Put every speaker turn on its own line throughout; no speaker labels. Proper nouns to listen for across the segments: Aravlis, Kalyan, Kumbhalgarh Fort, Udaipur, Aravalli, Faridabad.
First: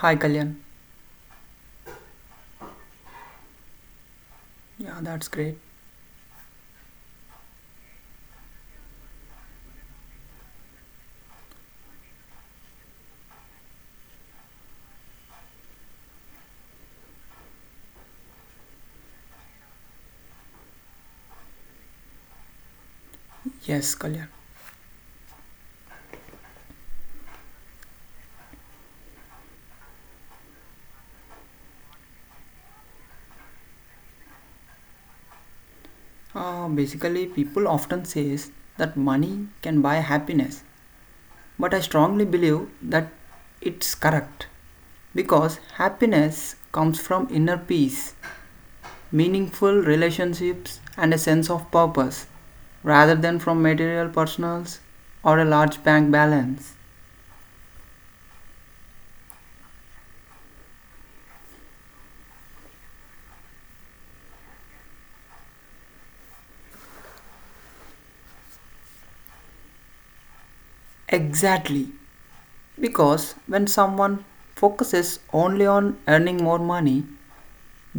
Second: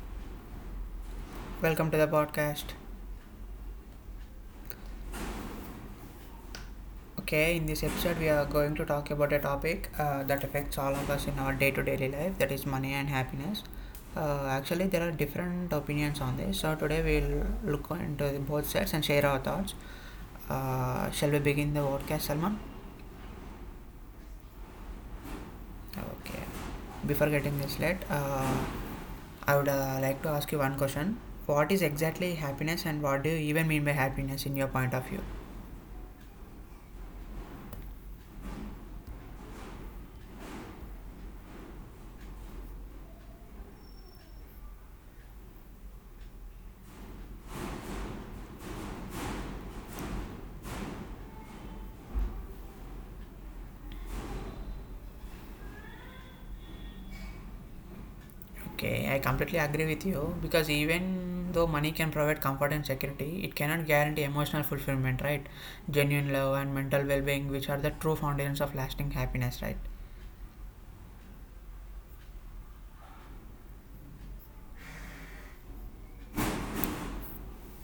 Hi Kalyan.
Welcome to the podcast.
Yeah, that's great.
Okay, in this episode we are going to talk about a topic that affects all of us in our day-to-day life, that is money and happiness. Actually there are different opinions on this. So today we'll look into the both sides and share our thoughts. Shall we begin the podcast, Salman?
Yes, Kalyan.
Okay. Before getting this late, I would like to ask you one question. What is exactly happiness and what do you even mean by happiness in your point of view?
Basically, people often says that money can buy happiness, but I strongly believe that it's correct because happiness comes from inner peace, meaningful relationships, and a sense of purpose rather than from material personals or a large bank balance.
Okay, I completely agree with you because even though money can provide comfort and security, it cannot guarantee emotional fulfillment, right? Genuine love and mental well being, which are the true foundations of lasting happiness, right?
Exactly. Because when someone focuses only on earning more money,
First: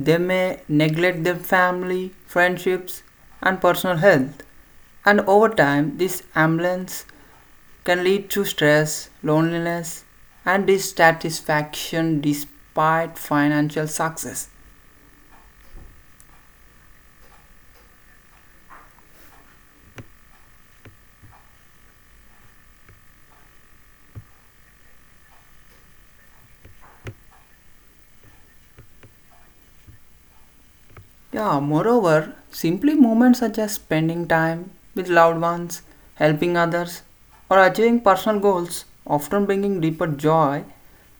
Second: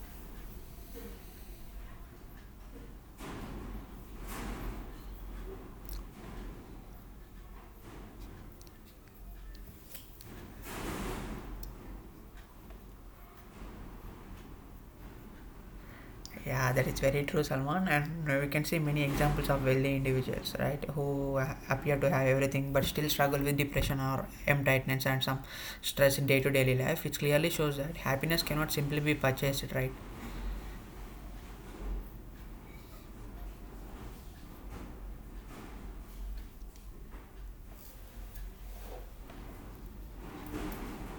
they may neglect their family, friendships, and personal health. And over time, this imbalance can lead to stress, loneliness, and dissatisfaction despite financial success.
Yeah, that is very true, Salman. And we can see many examples of wealthy individuals, right, who appear to have everything but still struggle with depression or emptiness and some stress in day to day life, which clearly shows that happiness cannot simply be purchased, right?
Yeah, moreover, simply moments such as spending time with loved ones, helping others, or achieving personal goals often bringing deeper joy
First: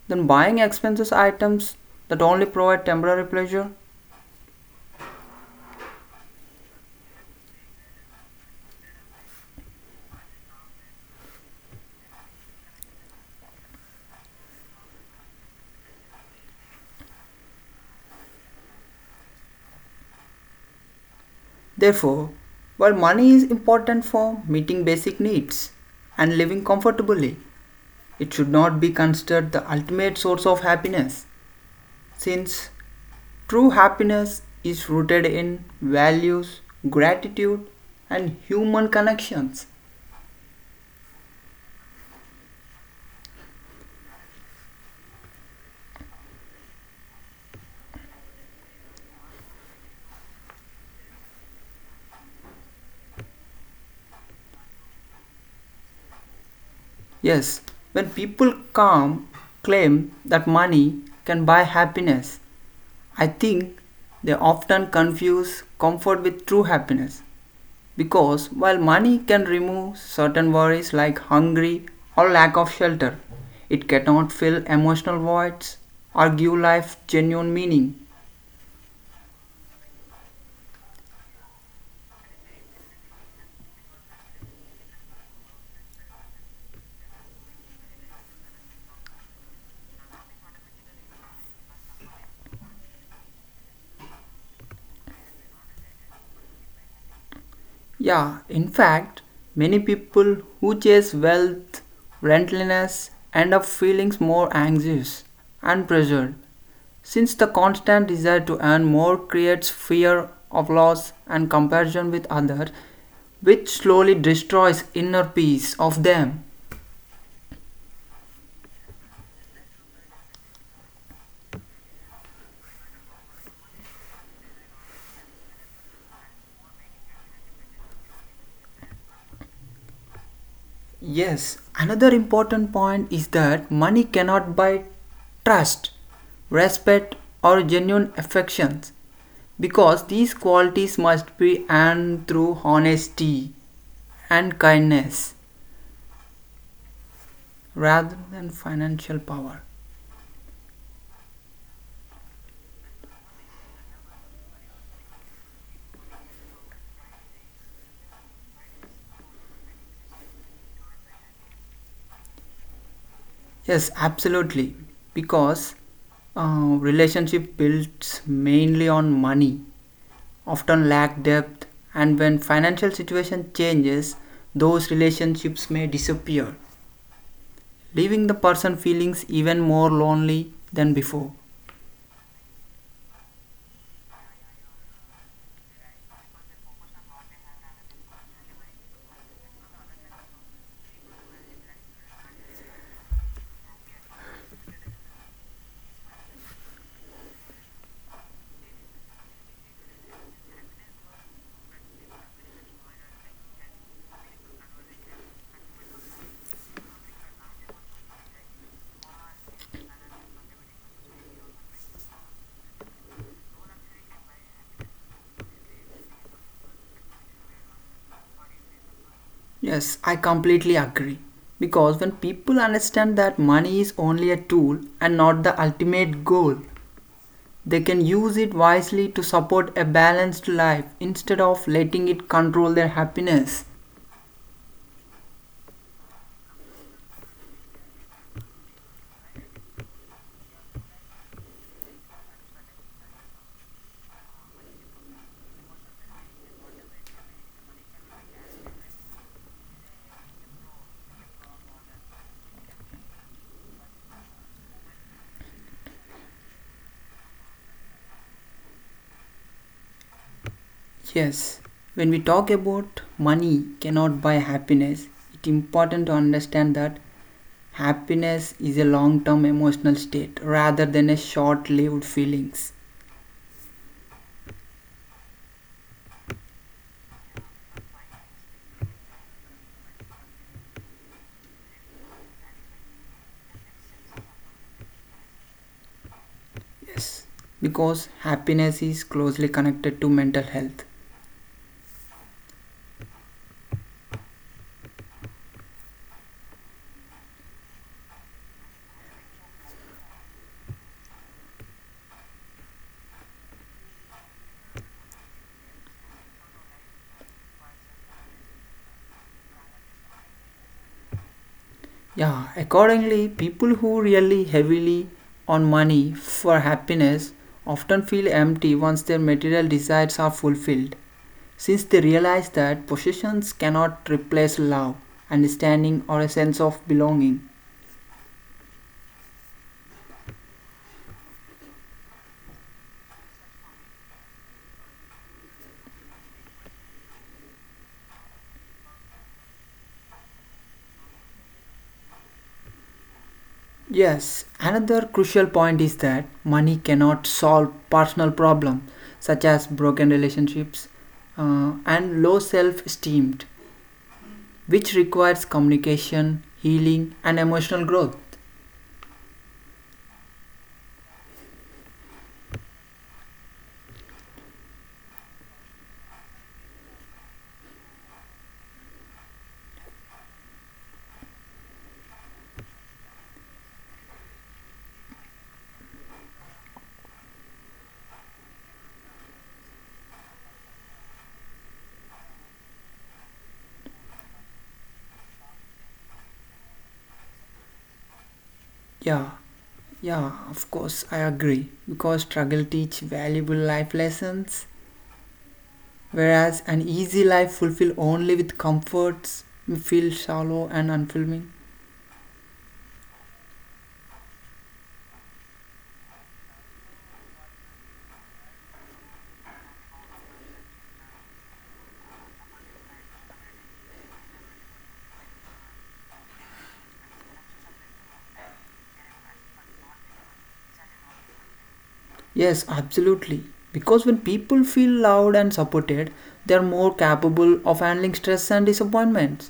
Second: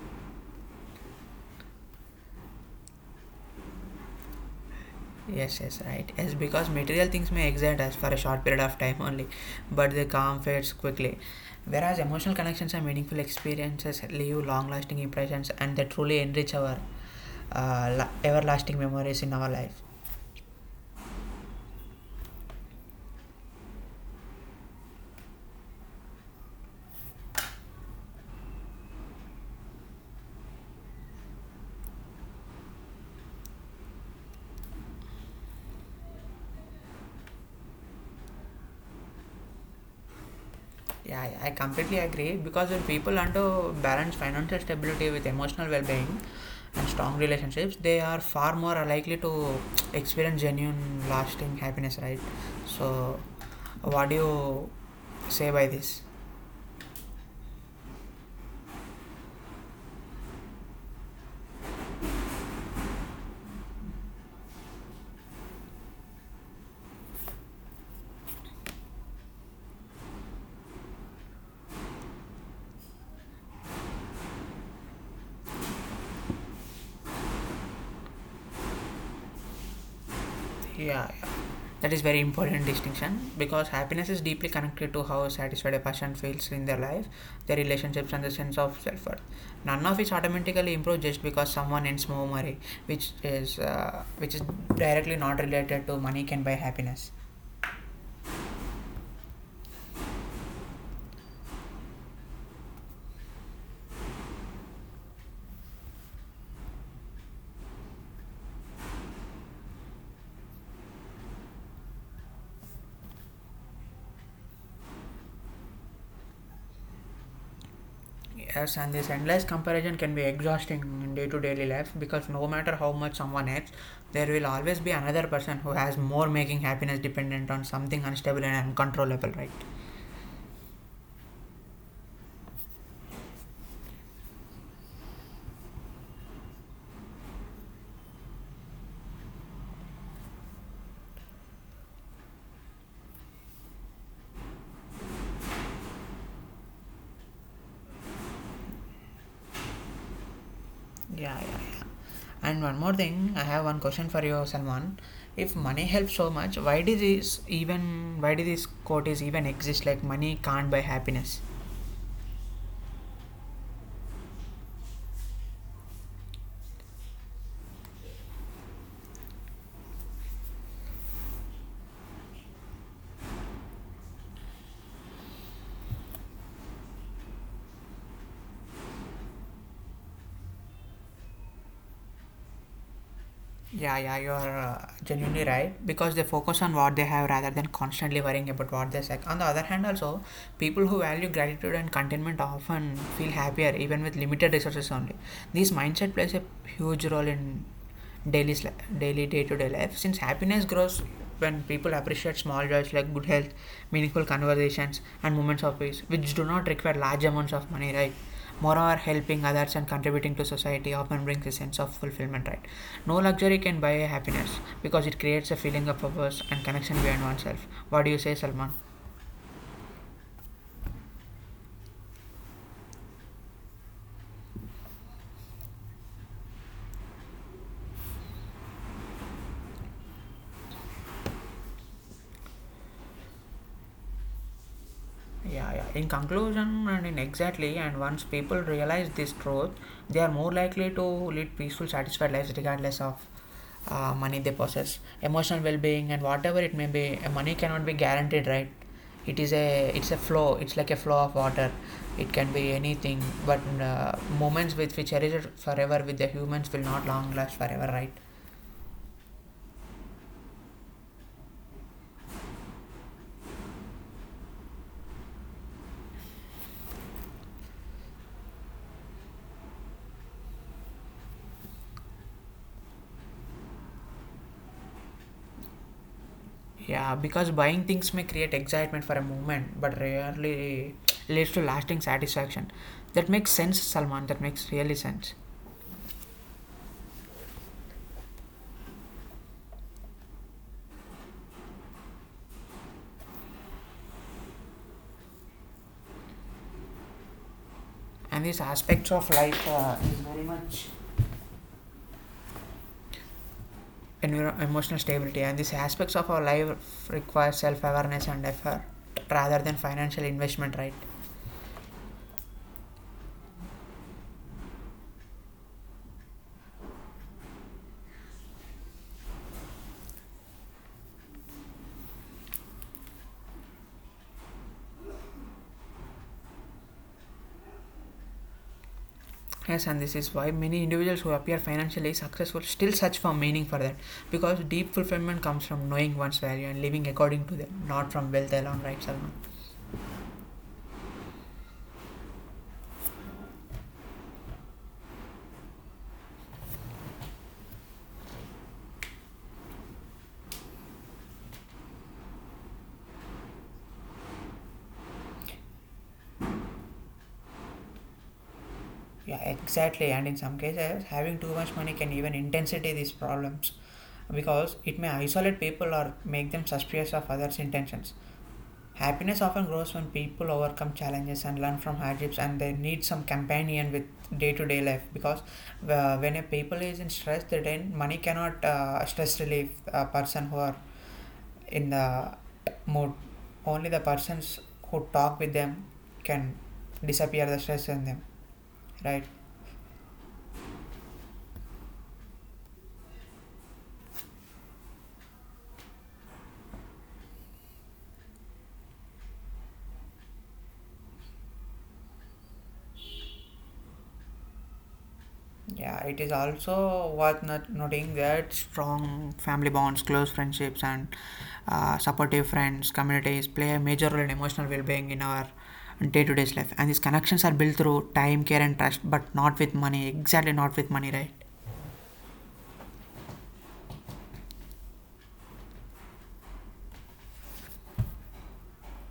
than buying expensive items that only provide temporary pleasure.
Yes, yes, right. Yes, because material things may excite us for a short period of time only, but the calm fades quickly. Whereas emotional connections and meaningful experiences leave long lasting impressions and they truly enrich our everlasting memories in our life.
Therefore, while money is important for meeting basic needs and living comfortably, it should not be considered the ultimate source of happiness, since true happiness is rooted in values, gratitude, and human connections.
Yeah, yeah, I completely agree because when people learn to balance financial stability with emotional well being and strong relationships, they are far more likely to experience genuine lasting happiness, right? So, what do you say by this?
Yes, when people come claim that money can buy happiness, I think they often confuse comfort with true happiness. Because while money can remove certain worries like hunger or lack of shelter, it cannot fill emotional voids or give life genuine meaning.
Yeah, that is very important distinction because happiness is deeply connected to how satisfied a person feels in their life, their relationships, and the sense of self-worth. None of it automatically improves just because someone earns more money, which is which is directly not related to money can buy happiness.
Yeah, in fact, many people who chase wealth, relentlessness end up feeling more anxious and pressured, since the constant desire to earn more creates fear of loss and comparison with others, which slowly destroys inner peace of them.
Yes, and this endless comparison can be exhausting in day to day life because no matter how much someone earns, there will always be another person who has more, making happiness dependent on something unstable and uncontrollable, right?
Yes, another important point is that money cannot buy trust, respect, or genuine affections because these qualities must be earned through honesty and kindness rather than financial power.
Yeah, yeah. And one more thing, I have one question for you, Salman. If money helps so much, why did this quote is even exist? Like money can't buy happiness.
Yes, absolutely, because relationship built mainly on money often lack depth, and when financial situation changes, those relationships may disappear, leaving the person feelings even more lonely than before.
Yeah, yeah, you are genuinely right because they focus on what they have rather than constantly worrying about what they lack. On the other hand, also people who value gratitude and contentment often feel happier even with limited resources only. This mindset plays a huge role in daily sli- daily day-to-day life, since happiness grows when people appreciate small joys like good health, meaningful conversations, and moments of peace, which do not require large amounts of money, right? Moreover, helping others and contributing to society often brings a sense of fulfillment, right? No luxury can buy happiness because it creates a feeling of purpose and connection beyond oneself. What do you say, Salman?
Yes, I completely agree. Because when people understand that money is only a tool and not the ultimate goal, they can use it wisely to support a balanced life instead of letting it control their happiness.
Yeah, yeah. In conclusion, and in exactly, and once people realize this truth, they are more likely to lead peaceful, satisfied lives regardless of money they possess. Emotional well-being and whatever it may be, money cannot be guaranteed, right? It is a It's like a flow of water. It can be anything, but moments with which cherish it forever with the humans will not long last forever, right?
Yes, when we talk about money cannot buy happiness, it's important to understand that happiness is a long term emotional state rather than a short lived feelings.
Yeah, because buying things may create excitement for a moment but rarely leads to lasting satisfaction. That makes sense, Salman. That makes really sense.
Yes, because happiness is closely connected to mental health.
And these aspects of life is very much emotional stability, and these aspects of our life require self-awareness and effort rather than financial investment, right?
Yeah, accordingly, people who rely heavily on money for happiness often feel empty once their material desires are fulfilled, since they realize that possessions cannot replace love, understanding, or a sense of belonging.
Yes, and this is why many individuals who appear financially successful still search for meaning for that, because deep fulfillment comes from knowing one's value and living according to them, not from wealth alone, right, Salman?
Yes, another crucial point is that money cannot solve personal problems such as broken relationships and low self esteem, which requires communication, healing, and emotional growth.
Yeah, exactly. And in some cases having too much money can even intensify these problems, because it may isolate people or make them suspicious of others intentions. Happiness often grows when people overcome challenges and learn from hardships, and they need some companion with day-to-day life. Because when a people is in stress, they then money cannot stress relief a person who are in the mood. Only the persons who talk with them can disappear the stress in them,
Yeah,
right?
yeah, of course, I agree. Because struggle teach valuable life lessons, whereas an easy life fulfilled only with comforts may feel shallow and unfulfilling.
Yeah, it is also worth not noting that strong family bonds, close friendships, and supportive friends, communities play a major role in emotional well being in our day to day life. And these connections are built through time, care, and trust, but not with money. Exactly, not with money, right?
Yes, absolutely. Because when people feel loved and supported, they are more capable of handling stress and disappointments,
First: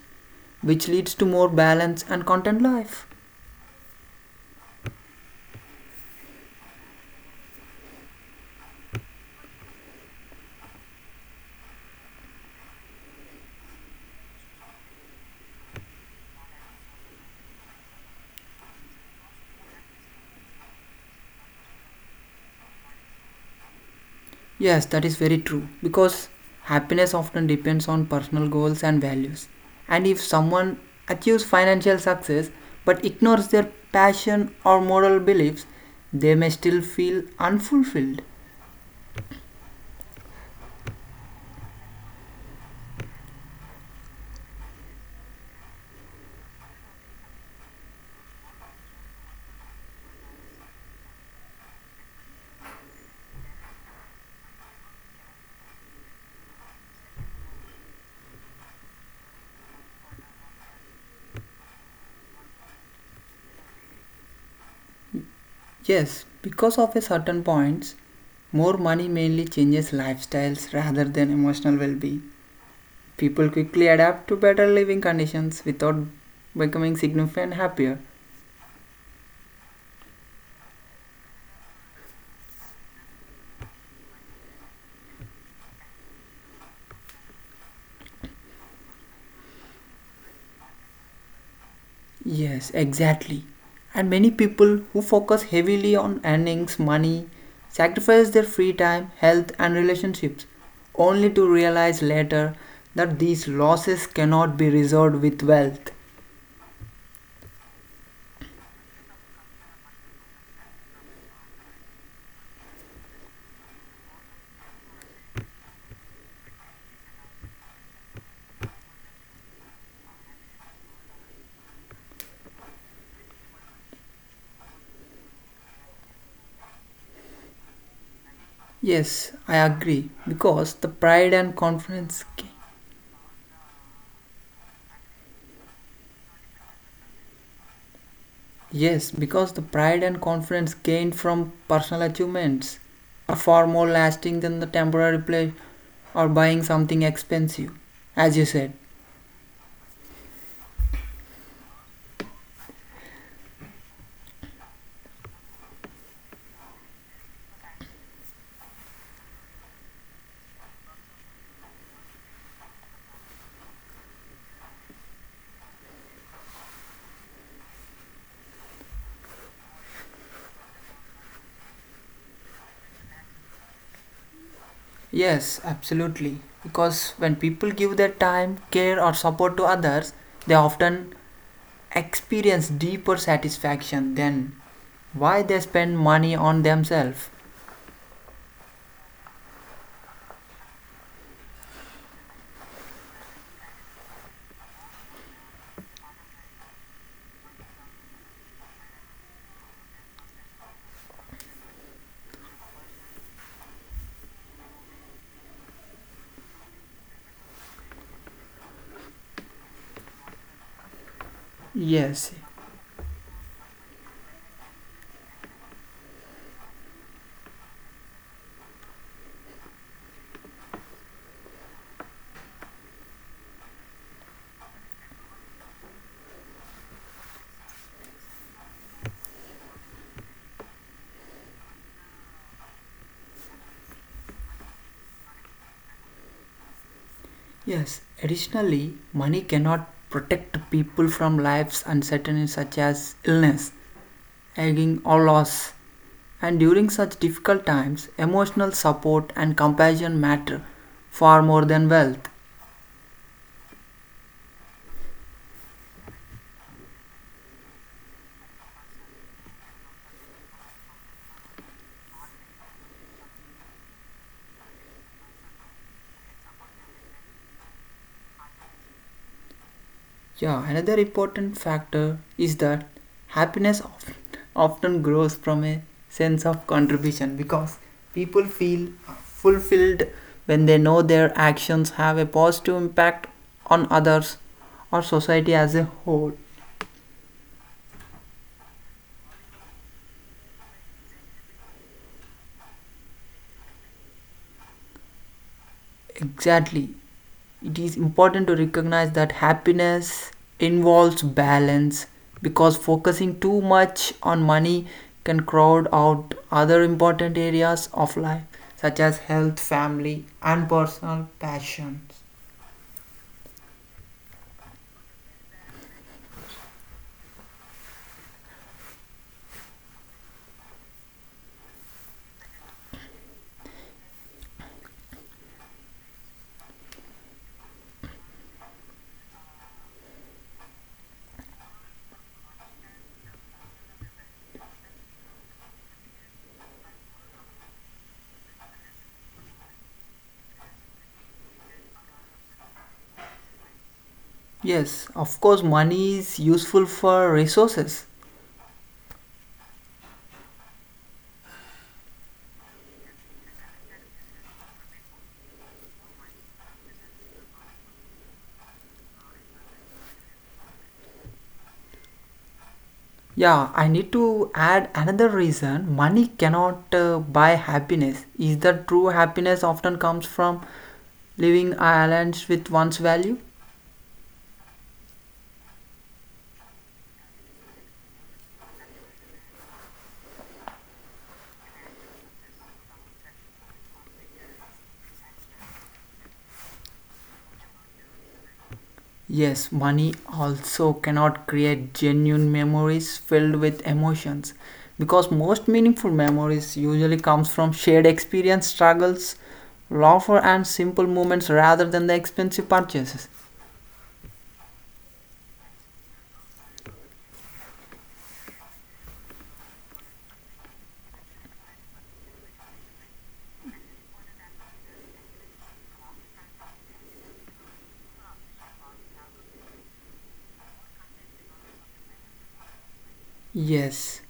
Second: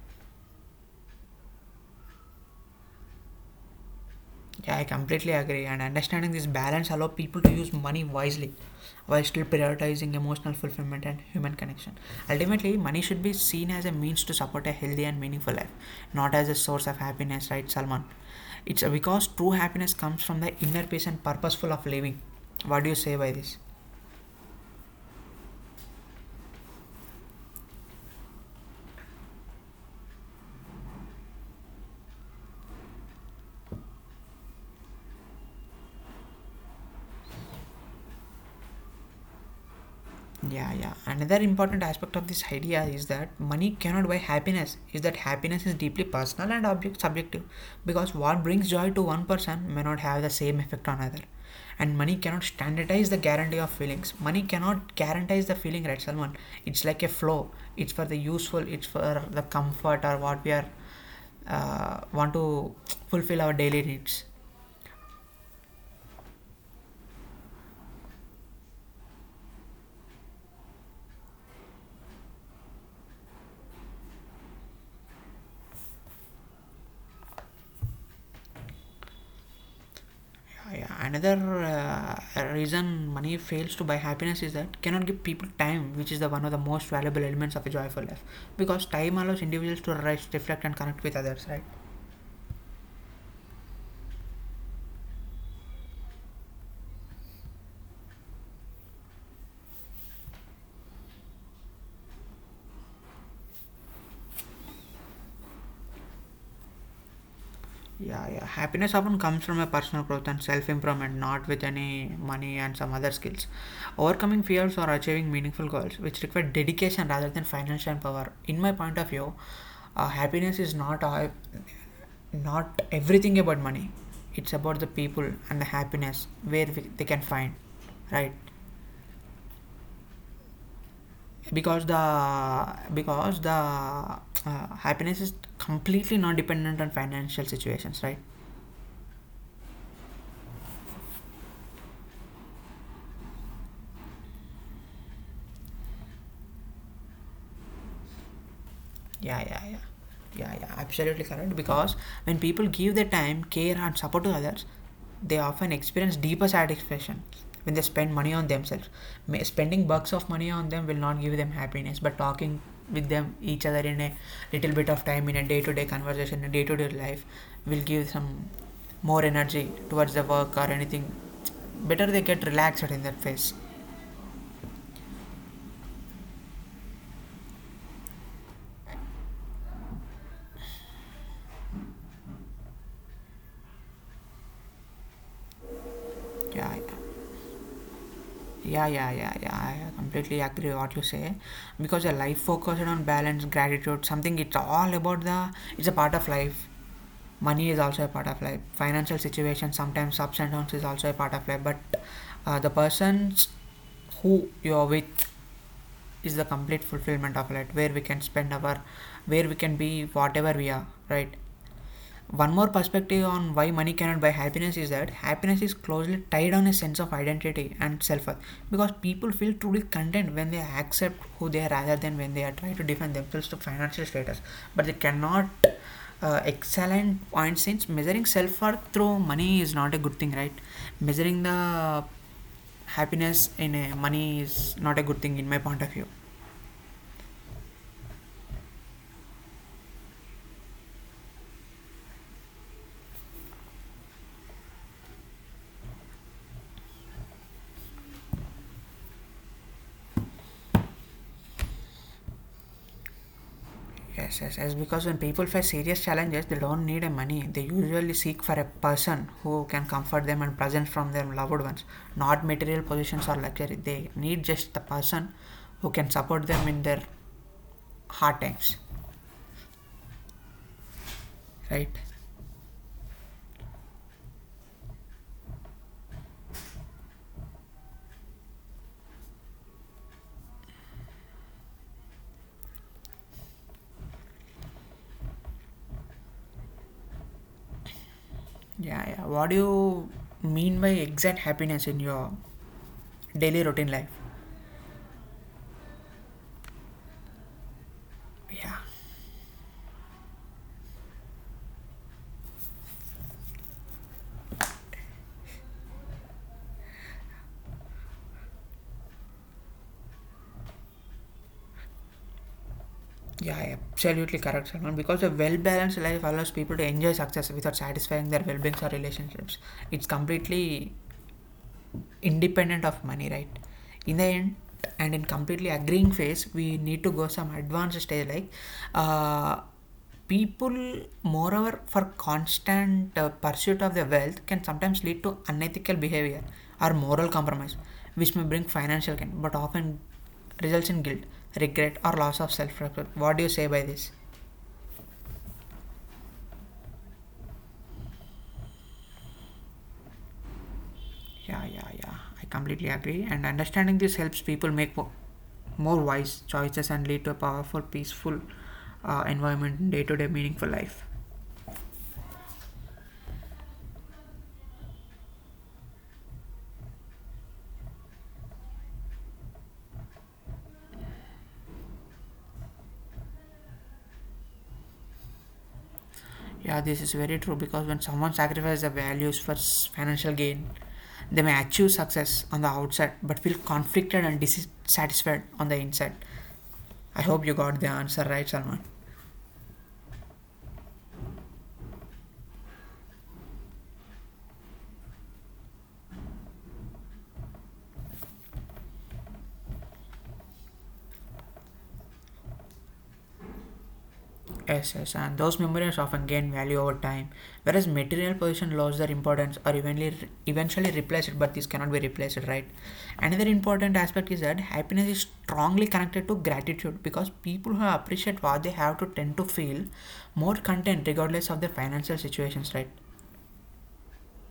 which leads to more balance and content life.
Yeah, I completely agree. And understanding this balance allow people to use money wisely while still prioritizing emotional fulfillment and human connection. Ultimately, money should be seen as a means to support a healthy and meaningful life, not as a source of happiness, right, Salman? It's because true happiness comes from the inner peace and purposeful of living. What do you say by this?
Yes, that is very true because happiness often depends on personal goals and values. And if someone achieves financial success but ignores their passion or moral beliefs, they may still feel unfulfilled.
Yeah, yeah. Another important aspect of this idea is that money cannot buy happiness. Is that happiness is deeply personal and object subjective, because what brings joy to one person may not have the same effect on another. And money cannot standardize the guarantee of feelings. Money cannot guarantize the feeling, right, Salman? It's like a flow. It's for the useful. It's for the comfort or what we are want to fulfill our daily needs.
Yes, because of a certain points, more money mainly changes lifestyles rather than emotional well-being. People quickly adapt to better living conditions without becoming significantly happier.
Yeah, yeah. Another reason money fails to buy happiness is that cannot give people time, which is the one of the most valuable elements of a joyful life. Because time allows individuals to rest, reflect, and connect with others, right?
Yes, exactly. And many people who focus heavily on earnings, money, sacrifice their free time, health, and relationships, only to realize later that these losses cannot be resolved with wealth.
Yeah, yeah. Happiness often comes from a personal growth and self improvement, not with any money and some other skills. Overcoming fears or achieving meaningful goals, which require dedication rather than financial power. In my point of view, happiness is not everything about money. It's about the people and the happiness where they can find, right?
Yes, I agree. Because the pride and
because the because the uh, happiness is completely not dependent on financial situations, right?
Yes, because the pride and confidence gained from personal achievements are far more lasting than the temporary pleasure or buying something expensive. As you said,
Yeah, yeah, yeah. Yeah, yeah, absolutely correct. Because when people give their time, care, and support to others, they often experience deeper satisfaction when they spend money on themselves. Spending bucks of money on them will not give them happiness, but talking with them each other in a little bit of time in a day to day conversation, a day to day life, will give some more energy towards the work or anything. Better they get relaxed in that phase.
yes, absolutely. Because when people give their time, care, or support to others, they often experience deeper satisfaction than why they spend money on
Yeah, yeah.
themselves.
Yeah, yeah, yeah, yeah. I completely agree what you say, because a life focused on balance, gratitude, something, it's all about the it's a part of life. Money is also a part of life. Financial situation sometimes ups and downs is also a part of life. But the persons who you're with is the complete fulfillment of life, where we can spend our, where we can be whatever we are, right?
Yes,
One more perspective on why money cannot buy happiness is that happiness is closely tied on a sense of identity and self worth, because people feel truly content when they accept who they are rather than when they are trying to defend themselves to financial status. But they cannot excellent point since measuring self worth through money is not a good thing, right? Measuring the happiness in a money is not a good thing in my point of view.
yes. Additionally, money cannot protect people from life's uncertainties such as illness, aging, or loss. And during such difficult times, emotional support and compassion matter far more than wealth.
Yes, yes, yes. Because when people face serious challenges, they don't need a money. They usually seek for a person who can comfort them and present from their loved ones. Not material possessions or luxury. They need just the person who can support them in their hard times.
Yeah, another important
Right?
factor is that happiness often grows from a sense of contribution because people feel fulfilled when they know their actions have a positive impact on others or society as a whole.
Yeah, yeah. What do you mean by exact happiness in your daily routine life?
Exactly. It is important
Yeah.
to recognize that happiness involves balance because focusing too much on money can crowd out other important areas of life, such as health, family, and personal passions.
Yeah, yeah, absolutely correct, Salman. Because a well balanced life allows people to enjoy success without satisfying their well beings or relationships. It's completely independent of money, right? In the end, and in completely agreeing phase, we need to go some advanced stage like uh, people, moreover, for constant pursuit of their wealth can sometimes lead to unethical behavior or moral compromise, which may bring financial gain, but often results in guilt, regret, or loss of self respect. What do you say by this?
Yes, of course, money is useful for resources.
Yeah, yeah, yeah. I completely agree. And understanding this helps people make more wise choices and lead to a powerful, peaceful environment, day to day meaningful life.
Yeah, I need to add another reason money cannot buy happiness. Is that true happiness often comes from living aligned with one's value?
Yeah, this is very true because when someone sacrifices their values for financial gain, they may achieve success on the outside but feel conflicted and dissatisfied on the inside. I hope you got the answer right, Salman.
Yes, money also cannot create genuine memories filled with emotions because most meaningful memories usually comes from shared experience, struggles, laughter and simple moments rather than the expensive purchases.
Yes, yes, and those memories often gain value over time, whereas material possession lost their importance or evenly, eventually replaced, but this cannot be replaced, right? Another important aspect is that happiness is strongly connected to gratitude because people who appreciate what they have to tend to feel more content regardless of their financial situations, right?
Yes,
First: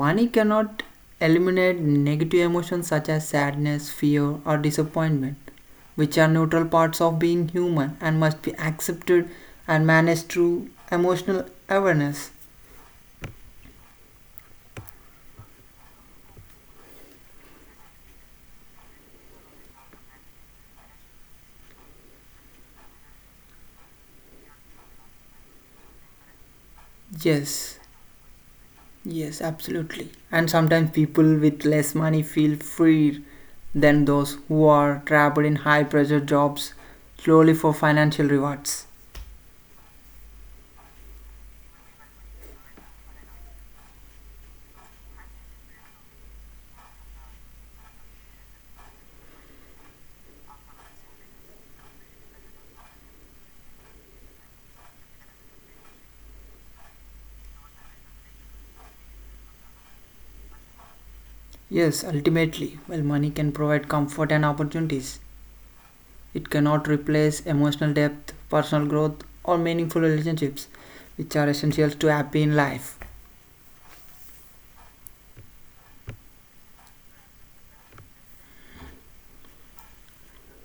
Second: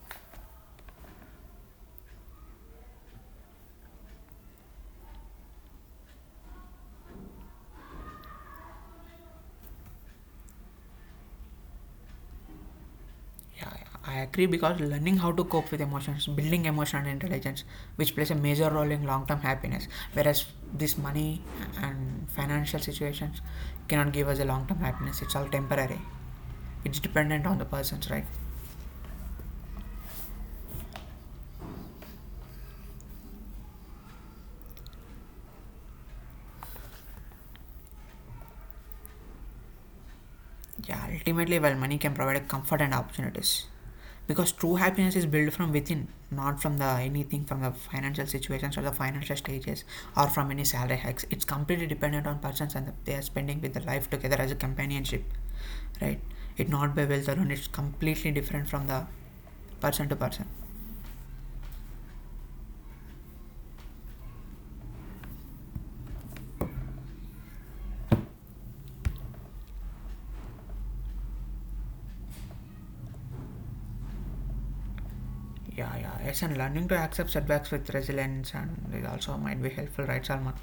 money cannot eliminate negative emotions such as sadness, fear or disappointment, which are neutral parts of being human and must be accepted and managed through emotional awareness.
Yeah, yeah, I agree because learning how to cope with emotions, building emotional intelligence, which plays a major role in long term happiness, whereas this money and financial situations cannot give us a long term happiness. It's all temporary, it's dependent on the
Yes,
person's right.
yes, absolutely. And sometimes people with less money feel freer than those who are trapped in high pressure jobs solely for financial rewards.
Yeah, ultimately, well, money can provide comfort and opportunities because true happiness is built from within, not from the anything from the financial situations or the financial stages or from any salary hikes. It's completely dependent on persons and they are spending with the life together as a companionship right? It's not by wealth alone, it's completely different from the person to person.
Yes, ultimately, while money can provide comfort and opportunities, it cannot replace emotional depth, personal growth, or meaningful relationships, which are essential to happy in life.
Yeah, yeah. Yes, and learning to accept setbacks with resilience and it also might be helpful, right, Salman?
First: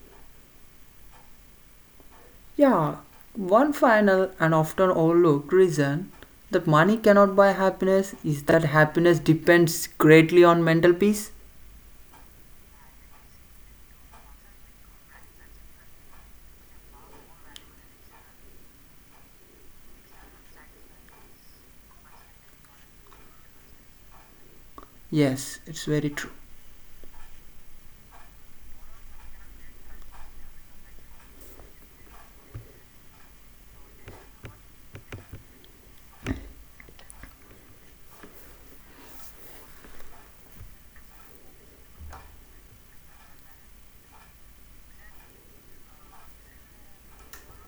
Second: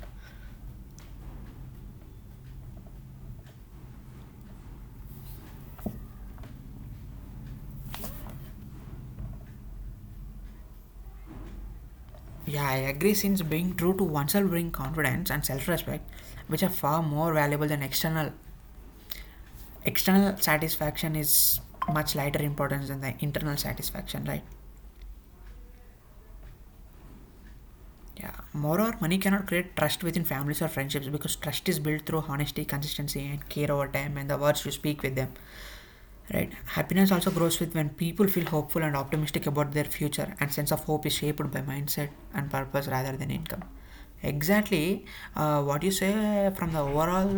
Yeah, one final and often overlooked reason that money cannot buy happiness is that happiness depends greatly on mental peace.
Yeah, I agree. Since being true to oneself brings confidence and self-respect, which are far more valuable than external. External satisfaction is much lighter importance than the internal satisfaction, right?
Yes, it's very true.
Yeah. Moreover, money cannot create trust within families or friendships because trust is built through honesty, consistency, and care over time, and the words you speak with them. Right. Happiness also grows with when people feel hopeful and optimistic about their future, and sense of hope is shaped by mindset and purpose rather than income. Exactly, what you say from the overall,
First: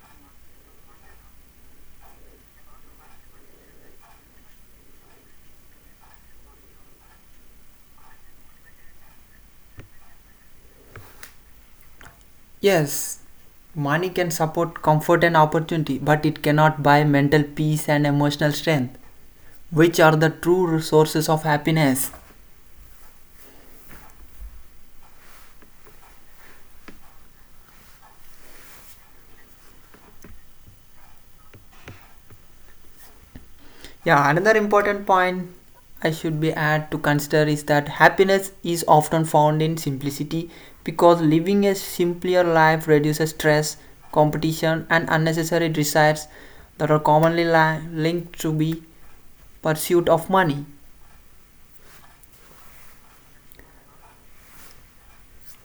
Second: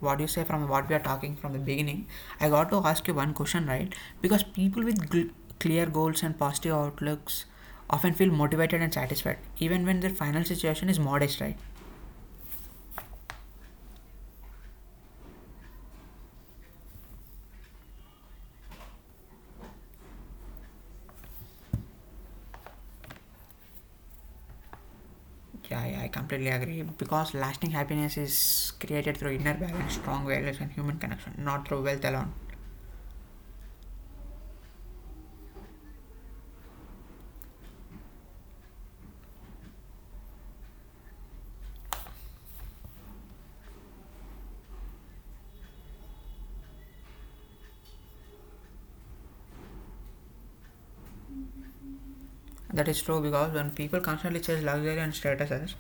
what you say from what we are talking from the beginning. I got to ask you one question, right? Because people with clear goals and positive outlooks often feel motivated and satisfied, even when their final situation is modest, right?
Yes, money can support comfort and opportunity, but it cannot buy mental peace and emotional strength, which are the true sources of happiness.
Yeah, yeah, I completely agree. Because lasting happiness is created through inner balance, strong values, and human connection, not through wealth alone.
Yeah, another important point I should be add to consider is that happiness is often found in simplicity because living a simpler life reduces stress, competition, and unnecessary desires that are commonly linked to the pursuit of money.
That is true because when people constantly chase luxury and statuses,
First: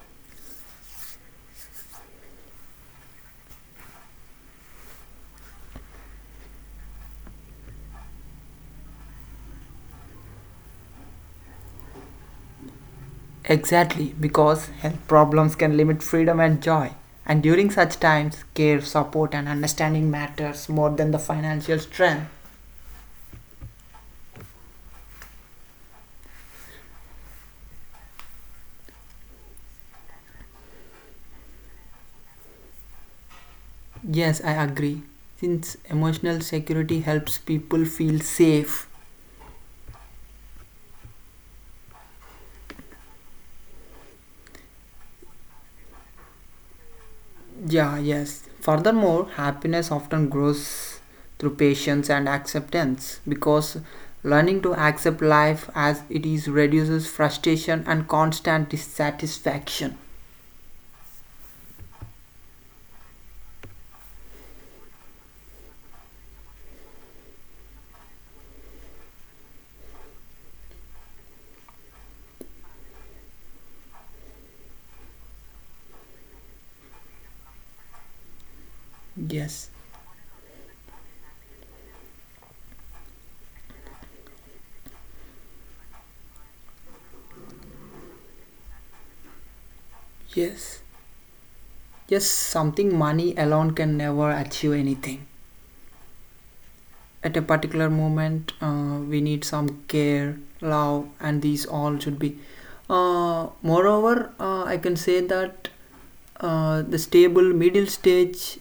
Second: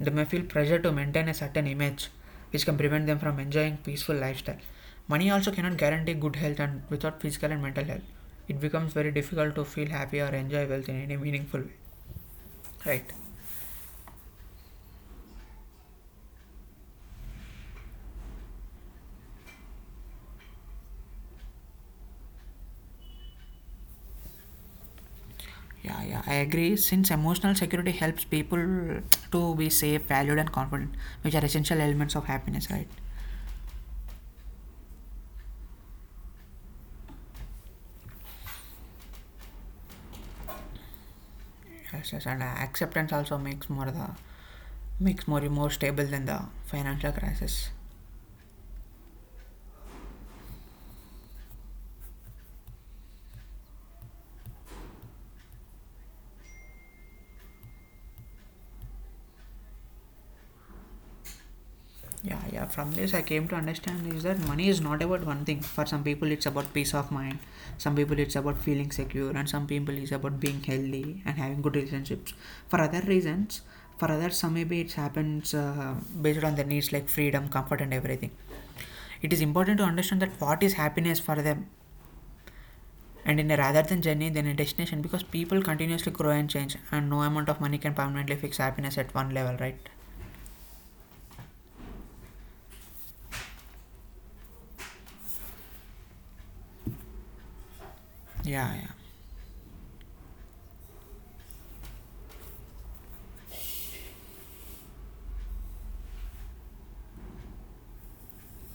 they may feel pressure to maintain a certain image, which can prevent them from enjoying peaceful lifestyle. Money also cannot guarantee good health, and without physical and mental health, it becomes very difficult to feel happy or enjoy wealth in any meaningful way. Right.
Exactly, because health problems can limit freedom and joy. And during such times, care, support, and understanding matters more than the financial strength.
Yeah, yeah, I agree. Since emotional security helps people to be safe, valued, and confident, which are essential elements of happiness, right?
Yes, I agree. Since emotional security helps people feel safe.
Yes, yes, and acceptance also makes more the makes more stable than the financial crisis.
Yeah, yes. Furthermore, happiness often grows through patience and acceptance because learning to accept life as it is reduces frustration and constant dissatisfaction.
Yeah, yeah. From this, I came to understand is that money is not about one thing. For some people, it's about peace of mind. Some people, it's about feeling secure, and some people, it's about being healthy and having good relationships. For other reasons, for others, some maybe it happens based on their needs like freedom, comfort, and everything. It is important to
Yes,
understand that what is happiness for them, and in a rather than journey than a destination, because people continuously grow and change, and no amount of money can permanently fix happiness at one level, right?
yes. Yes, something money alone can never achieve anything. At a particular moment,
Yeah, yeah.
we need some care, love, and these all should be. Moreover, I can say that the stable middle stage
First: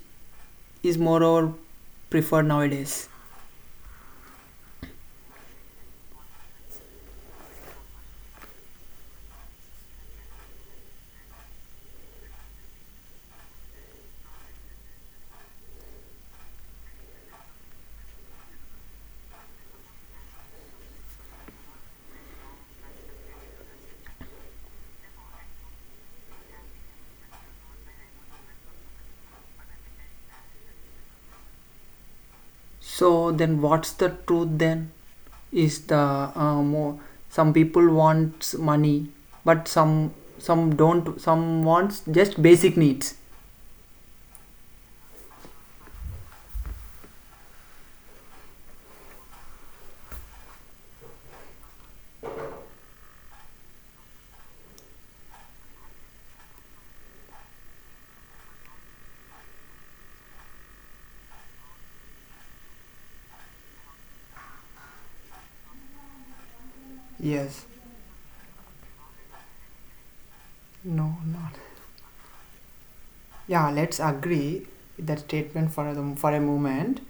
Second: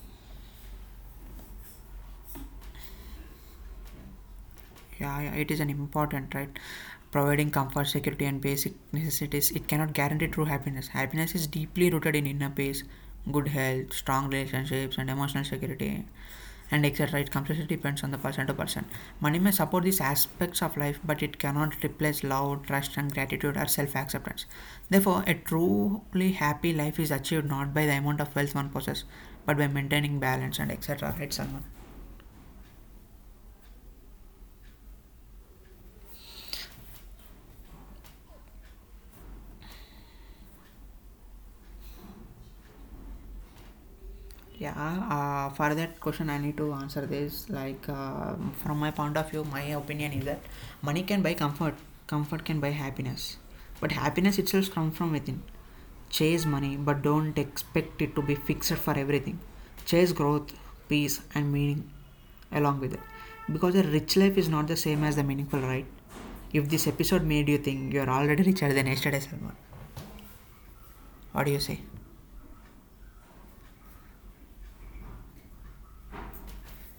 is moreover preferred nowadays.
Yeah, yeah, it is an important right. Providing comfort, security, and basic necessities, it cannot guarantee true happiness. Happiness is deeply rooted in inner peace, good health, strong relationships, and emotional security, and etc. It completely depends on the person to person. Money may support these aspects of life, but it cannot replace love, trust, and gratitude or self acceptance. Therefore, a truly happy life is achieved not by the amount of wealth one possesses, but by maintaining balance and etc. Right, Salman?
So then, what's the truth then? Is the more, some people wants money, but some don't. Some wants just basic needs.
Yeah, for that question, I need to answer this. Like, from my point of view, my opinion is that money can buy comfort, comfort can buy happiness, but happiness itself comes from within. Chase money, but don't expect it to be fixed for everything. Chase growth, peace, and meaning along with it. Because a rich life is not the same as the meaningful, right? If this episode made you
Yes.
think you're already richer than yesterday, Salman,
No.
what
Not.
do you say?
Yeah, let's agree with that statement for for a moment.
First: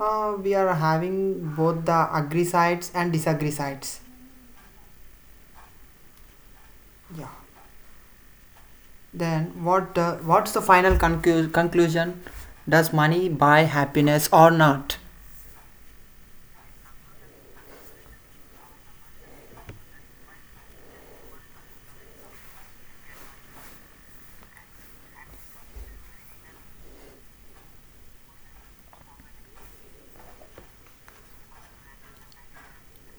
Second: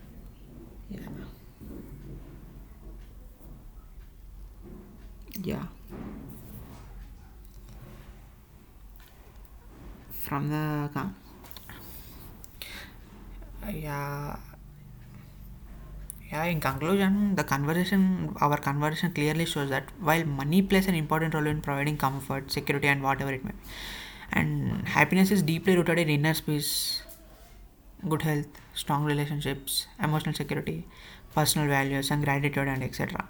We are
Yeah.
having both the agree sides and disagree sides.
Yeah,
Yeah. Then what?
from
What's the
the
final
com-
conclusion? Does money buy happiness
yeah,
or not?
yeah, in conclusion, the conversation, our conversation clearly shows that while money plays an important role in providing comfort, security, and whatever it may be, and happiness is deeply rooted in inner peace, good health, strong relationships, emotional security, personal values, and gratitude, and etc.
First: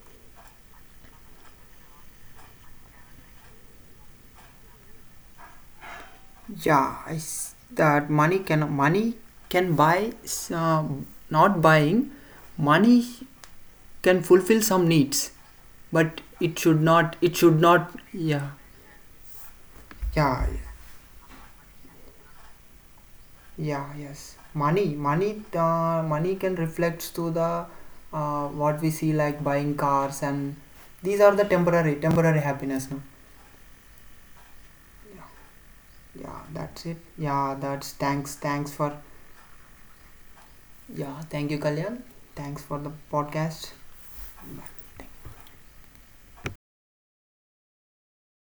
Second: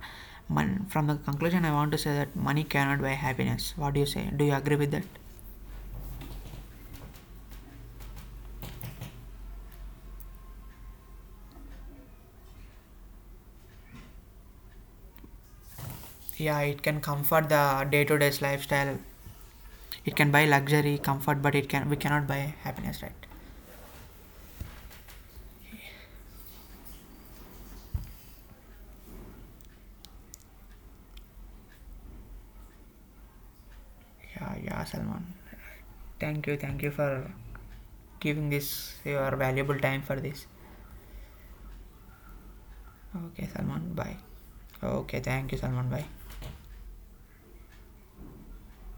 From the conclusion, I want to say that money cannot buy happiness. What do you say? Do you agree with that?
Yeah, that money can buy not buying. Money can fulfill some needs, but it
Yeah, it
should
can
not. It
comfort
should
the
not.
day to day
Yeah.
lifestyle, it can buy
Yeah,
luxury comfort, but it can we cannot buy happiness, right?
yeah, yes. Money can reflect to the what we see like buying cars, and these are the temporary happiness. No?
Yeah, yeah, Salman.
Yeah,
Thank you, thank
that's
you
it.
for
Yeah, that's thanks,
giving this
thanks for
your valuable time for this.
yeah. Thank you, Kalyan. Thanks for the
Okay,
podcast.
Salman, bye. Okay, thank you, Salman, bye.